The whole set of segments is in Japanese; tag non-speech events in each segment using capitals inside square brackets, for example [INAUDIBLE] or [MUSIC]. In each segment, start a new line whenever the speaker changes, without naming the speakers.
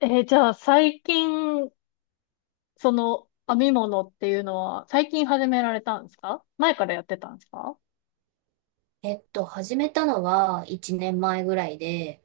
じゃあ最近、その編み物っていうのは最近始められたんですか？前からやってたんですか？
始めたのは1年前ぐらいで、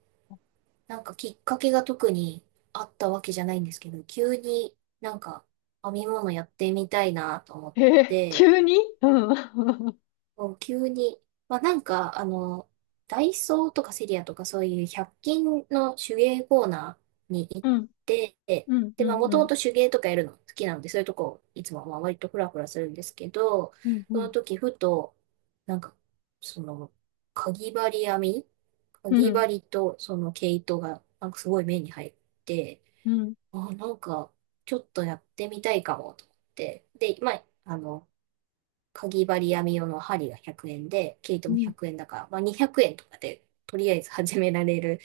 なんかきっかけが特にあったわけじゃないんですけど、急に編み物やってみたいなと思って、
急に [LAUGHS] うん。[LAUGHS]
そう急に、まあ、なんか、あの、ダイソーとかセリアとかそういう100均の手芸コーナーに行っ
うん、
て、
うん、
で、
う
まあ、も
ん、
と
う
も
ん、
と手芸とかやるの好きなので、そういうとこ、いつもまあ割とフラフラするんですけど、
うん、う
その
ん、
時、ふと、なんか、その、かぎ針編みか
う
ぎ
ん、
針とその毛糸が、なんかすごい目に入って、
うん。
あ、なんか、ちょっとやってみたいかも、と思って。で、かぎ針編み用の針が100円で、毛糸
う
も
ん。
100円だから、まあ、200円とかでとりあえず始められる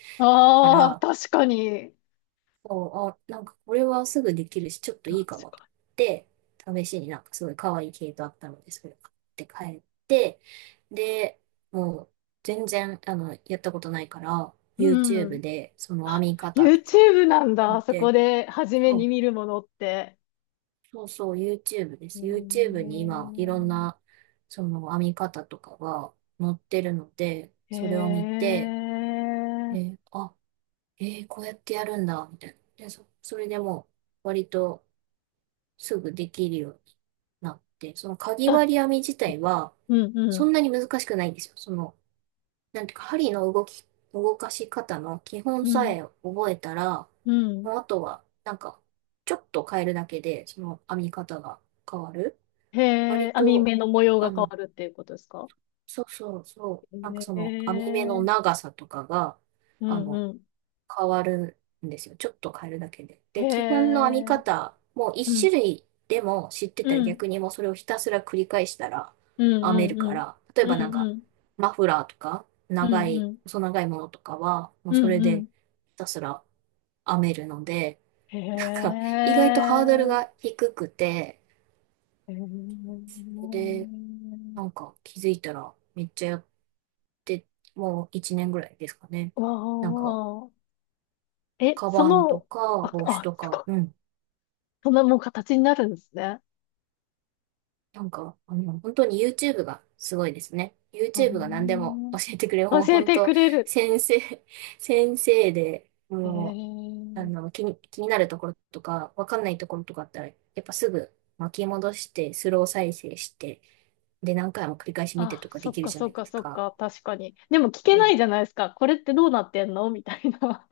か
ああー、
ら、
確かに。
あ、なんかこれはすぐできるし、ちょっといいか
確
もと
か
思って、試しになんかすごい可愛い毛糸あったので、それを買って帰って、で、もう全然やったことないから、
に。う
YouTube
ん。
でその編
あ、
み方とかを
YouTube なん
見
だ。そこ
て、
で初めに
あ
見るものって。
そうそう、YouTube で
うー
す。YouTube に今、いろん
ん。
な、その編み方とかが載ってるので、
へ
それを見て、え
え。
ーあ、こうやってやるんだ、みたいな。で、それでもう、割とすぐできるようになって、そのかぎ
あ、
針編み自体は、
うん、う
そ
ん、
んなに難しくないんですよ。その、なんていうか、針の動き、動かし方の基本
う
さ
ん、
え覚えたら、
うん。
もうあとは、ちょっと変えるだけで、その編み方が変わる。
へえ、
割
網
と、
目の模様
あ
が変わ
の、
るっていうことですか？
そうそうそう、なんか
へ
その網目の
え、
長さとかが、
う
あ
ん
の、
うん。
変わるんですよ。ちょっと変えるだけで。
へ
で、基本の編み
え、
方、もう一
う
種
ん、
類でも知ってたら
うん、
逆にもうそれをひたすら繰り返したら
うん、
編め
う
る
ん、
から、例え
う
ば
ん、うん、
マフラーとか、
うん、
長
うん、う
い、
ん、
細長いものとかは、も
う
うそれ
んう
で
ん。
ひたすら編めるので、
へ
なんか、意外とハードル
え、
が低くて、
へえ、
それで、なんか気づいたらめっちゃやって、もう1年ぐらいですかね。
わ
なんか、
あ、え、
カ
そ
バンと
の、
か
あ、
帽子
あ、
と
すご
か、
い。
うん。
そんなもう形になるんですね。
本当に YouTube がすごいですね。
あ
YouTube が何でも
ー、
教えてくれる。もう
教え
本
て
当、
くれる。
先生、[LAUGHS] 先生で、
へ
もう、
え。
気になるところとか、わかんないところとかあったら、やっぱすぐ巻き戻して、スロー再生して、で、何回も繰り返し見て
あ、
とか
そ
で
っ
きる
か
じゃ
そ
な
っ
いで
か
す
そっ
か。
か、確かに。でも聞け
う
な
ん、
いじゃないですか。これってどうなってんのみたいな。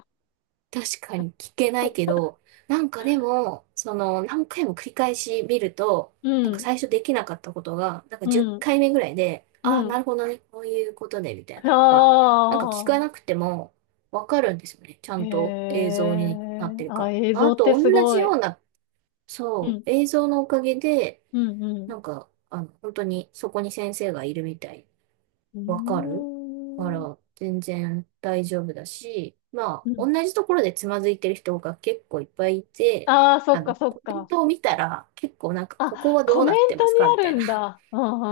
確かに聞けないけ
[LAUGHS]
ど、なんかでも、その、何回も繰り返し見ると、
う
なんか
ん、
最初できなかったことが、なんか10
うん、
回目ぐらいで、あ
う
あ、な
ん。
るほどね、こういうことね、みたい
あ
なのが、なんか聞かなくてもわかるんですよね。ちゃ
あ、へ
んと映像にな
え、
ってるか
あ、
ら。
映
まあ、
像
あ
っ
と、
てす
同じ
ご
よ
い。
うな、
う
そ
ん、
う、映像のおかげで、
うん、うん。
本当にそこに先生がいるみたい
う
わか
ー
るか
ん、
ら、全然大丈夫だし、まあ、
うん。
同じところでつまずいてる人が結構いっぱいいて、
ああ、そ
あ
っか
の、
そっ
コメン
か。
トを見たら、結構なんか、ここ
あ、
はど
コ
う
メ
なっ
ン
てま
ト
す
に
かみ
あ
た
る
いな。
んだ。うん、う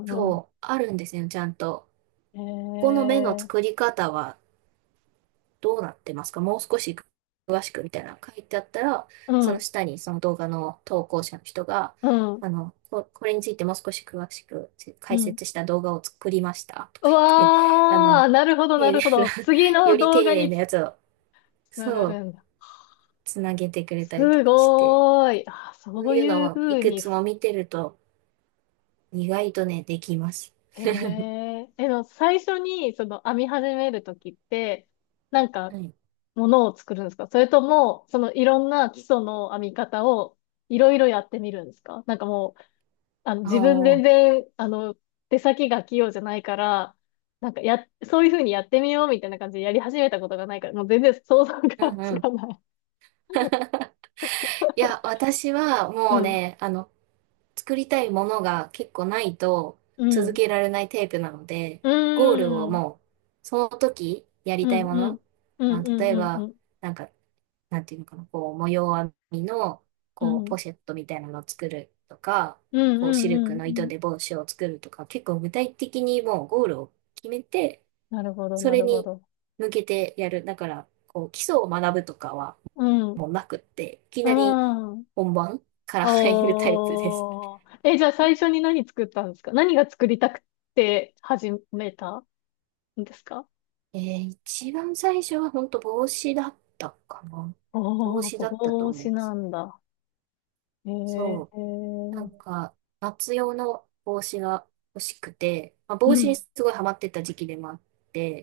ん、うん、うん。うん。
そう、あるんですよ、ちゃんと。
へ
ここの目の
え、
作り方は、どうなってますかもう少し詳しくみたいなの書いてあったら、
う
その
ん、
下にその動画の投稿者の人が、
うん、
れについてもう少し詳しく
う
解
ん。
説した動画を作りましたと
う
か言って、[LAUGHS] あ
わ
の、
あ、なるほど、な
丁寧
るほ
な
ど。次
[LAUGHS]
の
より
動
丁
画
寧
に
なやつを、
つなが
そう、
るんだ。
つなげてくれたりと
す
かして、
ごーい。あ、
そ
そ
う
う
いうの
いうふ
をい
う
く
に
つも
す。
見てると、意外とね、できます。
へ
[LAUGHS]
え。最初に、その、編み始めるときって、なんか、
はい。
ものを作るんですか？それとも、その、いろんな基礎の編み方を、いろいろやってみるんですか？なんかもう、あの、
あ
自分全
あ、
然、あの、手先が器用じゃないから、なんか、や、そういうふうにやってみようみたいな感じでやり始めたことがないから、もう全然想像
う
が
ん
つ
うん。
かない。
[LAUGHS] いや、
[LAUGHS]
私は
う
もう
ん。
ね、あの、作りたいものが結構ないと
う
続
ん。
けられないタイプなので、
う
ゴールを
ーん。
もう、その時や
う
りたい
ん
も
うん。
の、
う
ま
ん
あ、
う
例
ん
え
うん
ば、
うん。
なんか、なんていうのかな、こう、模様編みの、
う
こう、
ん。
ポシェットみたいなのを作るとか、
うん
こう、
う
シ
ん
ル
う
ク
んう
の糸
ん。
で帽子を作るとか、結構具体的にもうゴールを決めて、
なるほど、
そ
な
れ
るほ
に
ど。
向けてやる。だから、こう、基礎を学ぶとかは
うん。
もうなくって、いき
う
なり
ん。
本番から入るタイプです。
おー。え、じゃあ最初に何作ったんですか？何が作りたくて始めたんですか？
えー、一番最初は本当帽子だったかな。帽
おー、
子だったと
帽
思い
子
ま
な
す。
んだ。
そ
へ。
う。なん
う
か、夏用の帽子が欲しくて、まあ、帽
ん
子にすごいハマってた時期でもあっ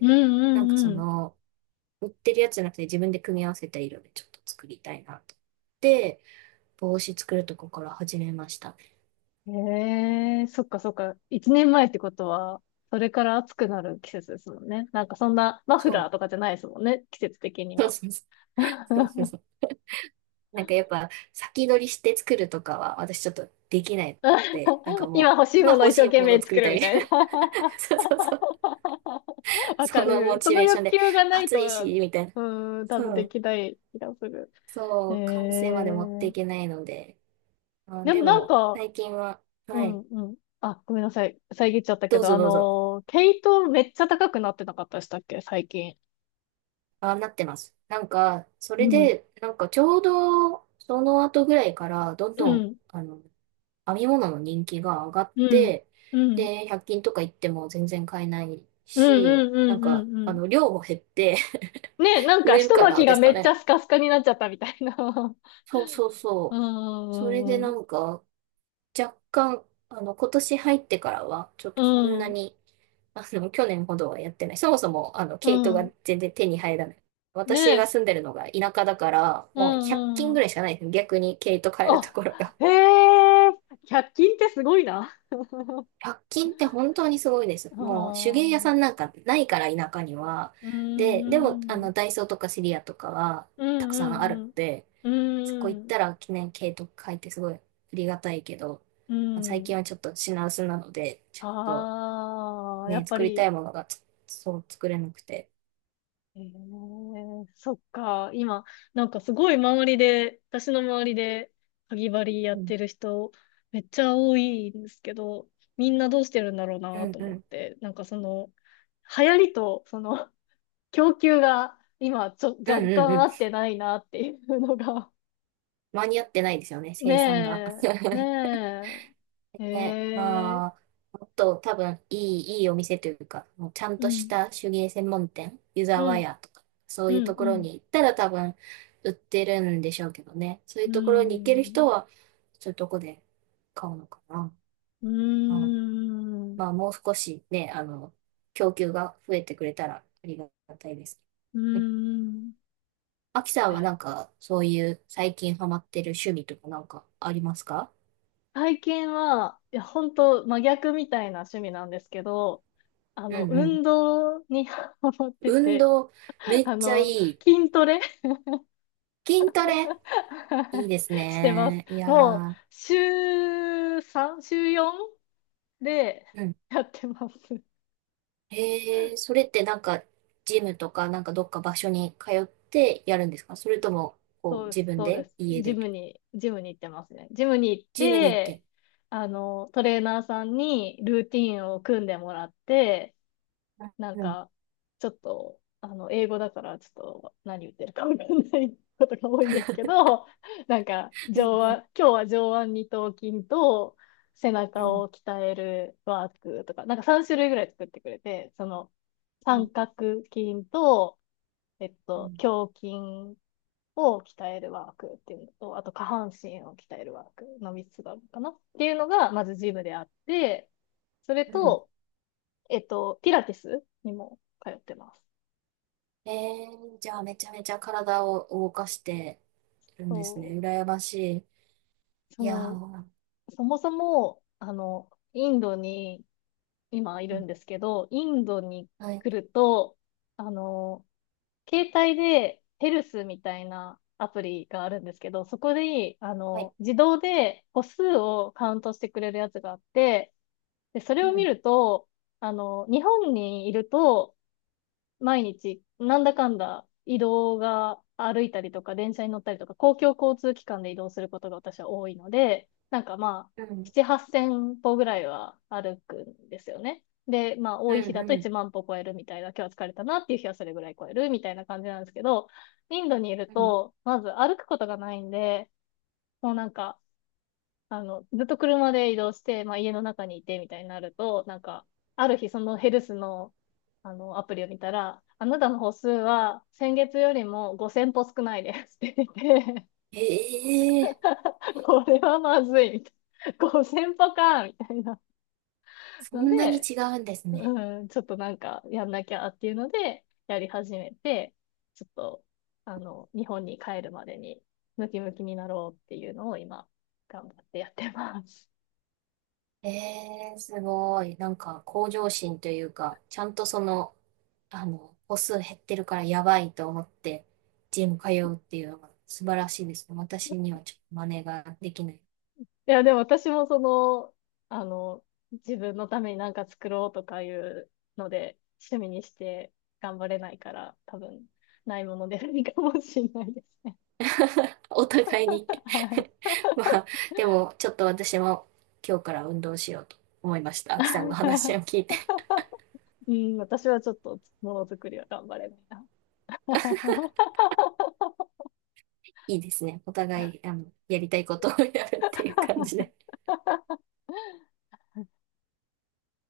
うん
なんかそ
うん
の、売ってるやつじゃなくて自分で組み合わせた色でちょっと作りたいなと思って。帽子作るとこから始めました。
うん。へ、そっかそっか。一年前ってことは、それから暑くなる季節ですもんね。なんかそんなマフ
そ
ラー
う。
とかじゃないですもんね。季節的に
そう
は。
そうそうそう
[LAUGHS]
そう。なんかやっぱ先取りして作るとかは私ちょっとできないので、なんかも
今
う
欲しい
今
ものを
欲
一生
しい
懸
ものを
命
作
作
り
る
た
み
い
たいな。
そうそうそう。
[LAUGHS] わか
そのモ
る。そ
チ
の
ベーショ
欲
ンで、
求がない
暑いし、
と、
みたいな。
うん、多
そ
分で
う。
きない気がする。え
そう、完成まで持ってい
ー、
けないので。あ、
でも
で
なん
も、
か、
最近は、
う
は
ん
い。
うん。あ、ごめんなさい。遮っちゃったけ
どう
ど、
ぞ
あ
どうぞ。
のー、毛糸めっちゃ高くなってなかったでしたっけ、最近。
あ、なってます。なんか、それ
うん、
で、なんかちょうど、その後ぐらいから、どん
う
どん、
ん、
あの、編み物の人気が上がっ
うん、
て、
うん、うん、
で、100均とか行っても全然買えない
うん、
し、
うん、うんうん。
量も減って
ね、な
[LAUGHS]
ん
売
か
れる
一
か
巻
ら
きが
です
め
か
っちゃ
ね。
スカスカになっちゃったみたいな。[LAUGHS]
そうそう
うん
そう。それ
う
で
んう
な
ん
んか、若干、あの、今年入ってからは、ちょっ
う
とそんな
ん、
に、あの、[LAUGHS] 去年ほどはやってない。そもそも、あの、
う
毛糸が
ん。
全然手に入らない。私
ねえ、
が住んでるのが田舎だから、
う
もう100
ん、
均
う
ぐ
ん。
らいしかないですね。逆に毛糸買えると
あ、
ころが。
へえ、100均ってすごいな。
[LAUGHS] 100均って本当にすごいです。
あ
もう手芸屋さん
あ、
なんかないから田舎には。
う
で、で
ん、う
も、あ
ん、
の、ダイソーとかシリアとかは
う
たくさんある
ん、うん、
ので、そこ
う
行った
ん、
ら記念毛糸買えてすごいありがたいけど、
う
最近
ん。
はちょっと品薄なので、ちょっと、
ああ、や
ね、
っぱ
作りた
り、
いものがつそう作れなくて。
ええ、そっか。今、なんかすごい周りで、私の周りで、かぎ針やっ
うん、
てる人、めっちゃ多いんですけど、みんなどうしてるんだろう
う
な
ん、
と
う
思っ
ん。
て、なんかその、流行りと、その、[LAUGHS] 供給が、今、ちょ、
うん
若
うんう
干合
ん。
ってないなっていうのが、
間に合ってないですよね、
[LAUGHS] ね
生産が。
え、
[LAUGHS]
ねえ、
ね、
え
ま
え、
あ、もっと多分いい、いいお店というか、もうちゃん
う
とし
ん、
た手芸専門店、湯
う
沢
ん、
屋とか、そ
う
ういう
ん、
とこ
う
ろ
ん、
に行ったら多分売ってるんでしょうけどね。そうい
う
うところに行ける人
ん、
は、そういうとこで買うのかな。う
う
ん、
ん、
まあ、もう少しね、あの、供給が増えてくれたらありがたいです。
うーん。
アキさんはなん
え、
か、そういう最近ハマってる趣味とかなんかありますか？
体験は、いや、本当真逆みたいな趣味なんですけど、あ
う
の、
んうん。
運動に [LAUGHS] ハマって
運
て、
動、め
[LAUGHS]
っ
あ
ちゃい
の、
い。
筋トレ
筋トレ、いい
[LAUGHS]
です
してます。
ね。い
もう、
や
週 3? 週 4? で
ー、うん。
[LAUGHS] やってます。
へえ、それってなんか、ジムとかなんかどっか場所に通ってやるんですか？それとも、こ
そ
う、
うで
自
す、
分
そうで
で、
す。
家
ジ
で、
ムに、ジムに行ってますね。ジムに行っ
ジムに行っ
て、
て。
あの、トレーナーさんにルーティンを組んでもらって、なん
うん、
か、ちょっと、あの、英語だから、ちょっと何言ってるかわかんないことが多いんですけど、[LAUGHS] なんか、
う
上
ん、
腕、今日は上腕二頭筋と背
うん、
中
うん、
を鍛えるワークとか、なんか3種類ぐらい作ってくれて、その、
う
三
ん、
角筋と、えっ
う
と、
ん。
胸筋を鍛えるワークっていうのと、あと下半身を鍛えるワークの3つがあるのかなっていうのが、まずジムであって、それ
うん、
と、えっと、ピラティスにも通ってます。
へ、じゃあめちゃめちゃ体を動かしてるんですね。
そ
羨まし
う、そ
い。いや
の、
ー、
そもそも、あの、インドに今い
う
る
ん、
んですけど、インドに
はい
来ると、あの、携帯でヘルスみたいなアプリがあるんですけど、そこで、あ
はい。
の、自動で歩数をカウントしてくれるやつがあって、で、それ
う
を見
ん、
ると、あの、日本にいると、毎日、なんだかんだ移動が歩いたりとか、電車に乗ったりとか、公共交通機関で移動することが私は多いので、なんかまあ、
うん、
7、8千歩ぐらいは歩くんですよね。で、まあ、
う
多い日だと
ん、う
1
ん、
万歩超えるみたいな、今日は疲れたなっていう日はそれぐらい超えるみたいな感じなんですけど、インドにいる
うん。
と、まず歩くことがないんで、もうなんか、あの、ずっと車で移動して、まあ、家の中にいてみたいになると、なんか、ある日そのヘルスの、あの、アプリを見たら、あなたの歩数は先月よりも5000歩少ないですって言ってて、
ええ、
[LAUGHS] これはまずいみたいな。5000歩かみたいな
そ
の
んなに
で、
違うんですね。
うん、ちょっとなんかやんなきゃっていうので、やり始めて、ちょっと、あの、日本に帰るまでにムキムキになろうっていうのを今、頑張ってやってます。
ええすごい。なんか、向上心というか、ちゃんとその、あの、歩数減ってるからやばいと思って、ジム通うっていうのが素晴らしいですね。私にはちょっと真似ができない。
いや、でも私もその、あの、自分のために何か作ろうとかいうので、趣味にして頑張れないから、多分、ないものでないかもしれないですね。
[LAUGHS] お互いに
は
[LAUGHS] まあ、
い。
でも、ちょっと私も今日から運動しようと思いました。秋さんの話を聞いて。
[LAUGHS] うん、私はちょっとものづくりは頑張れないな。[LAUGHS]
いいですね。お互い、あの、やりたいことをやるっていう感じで。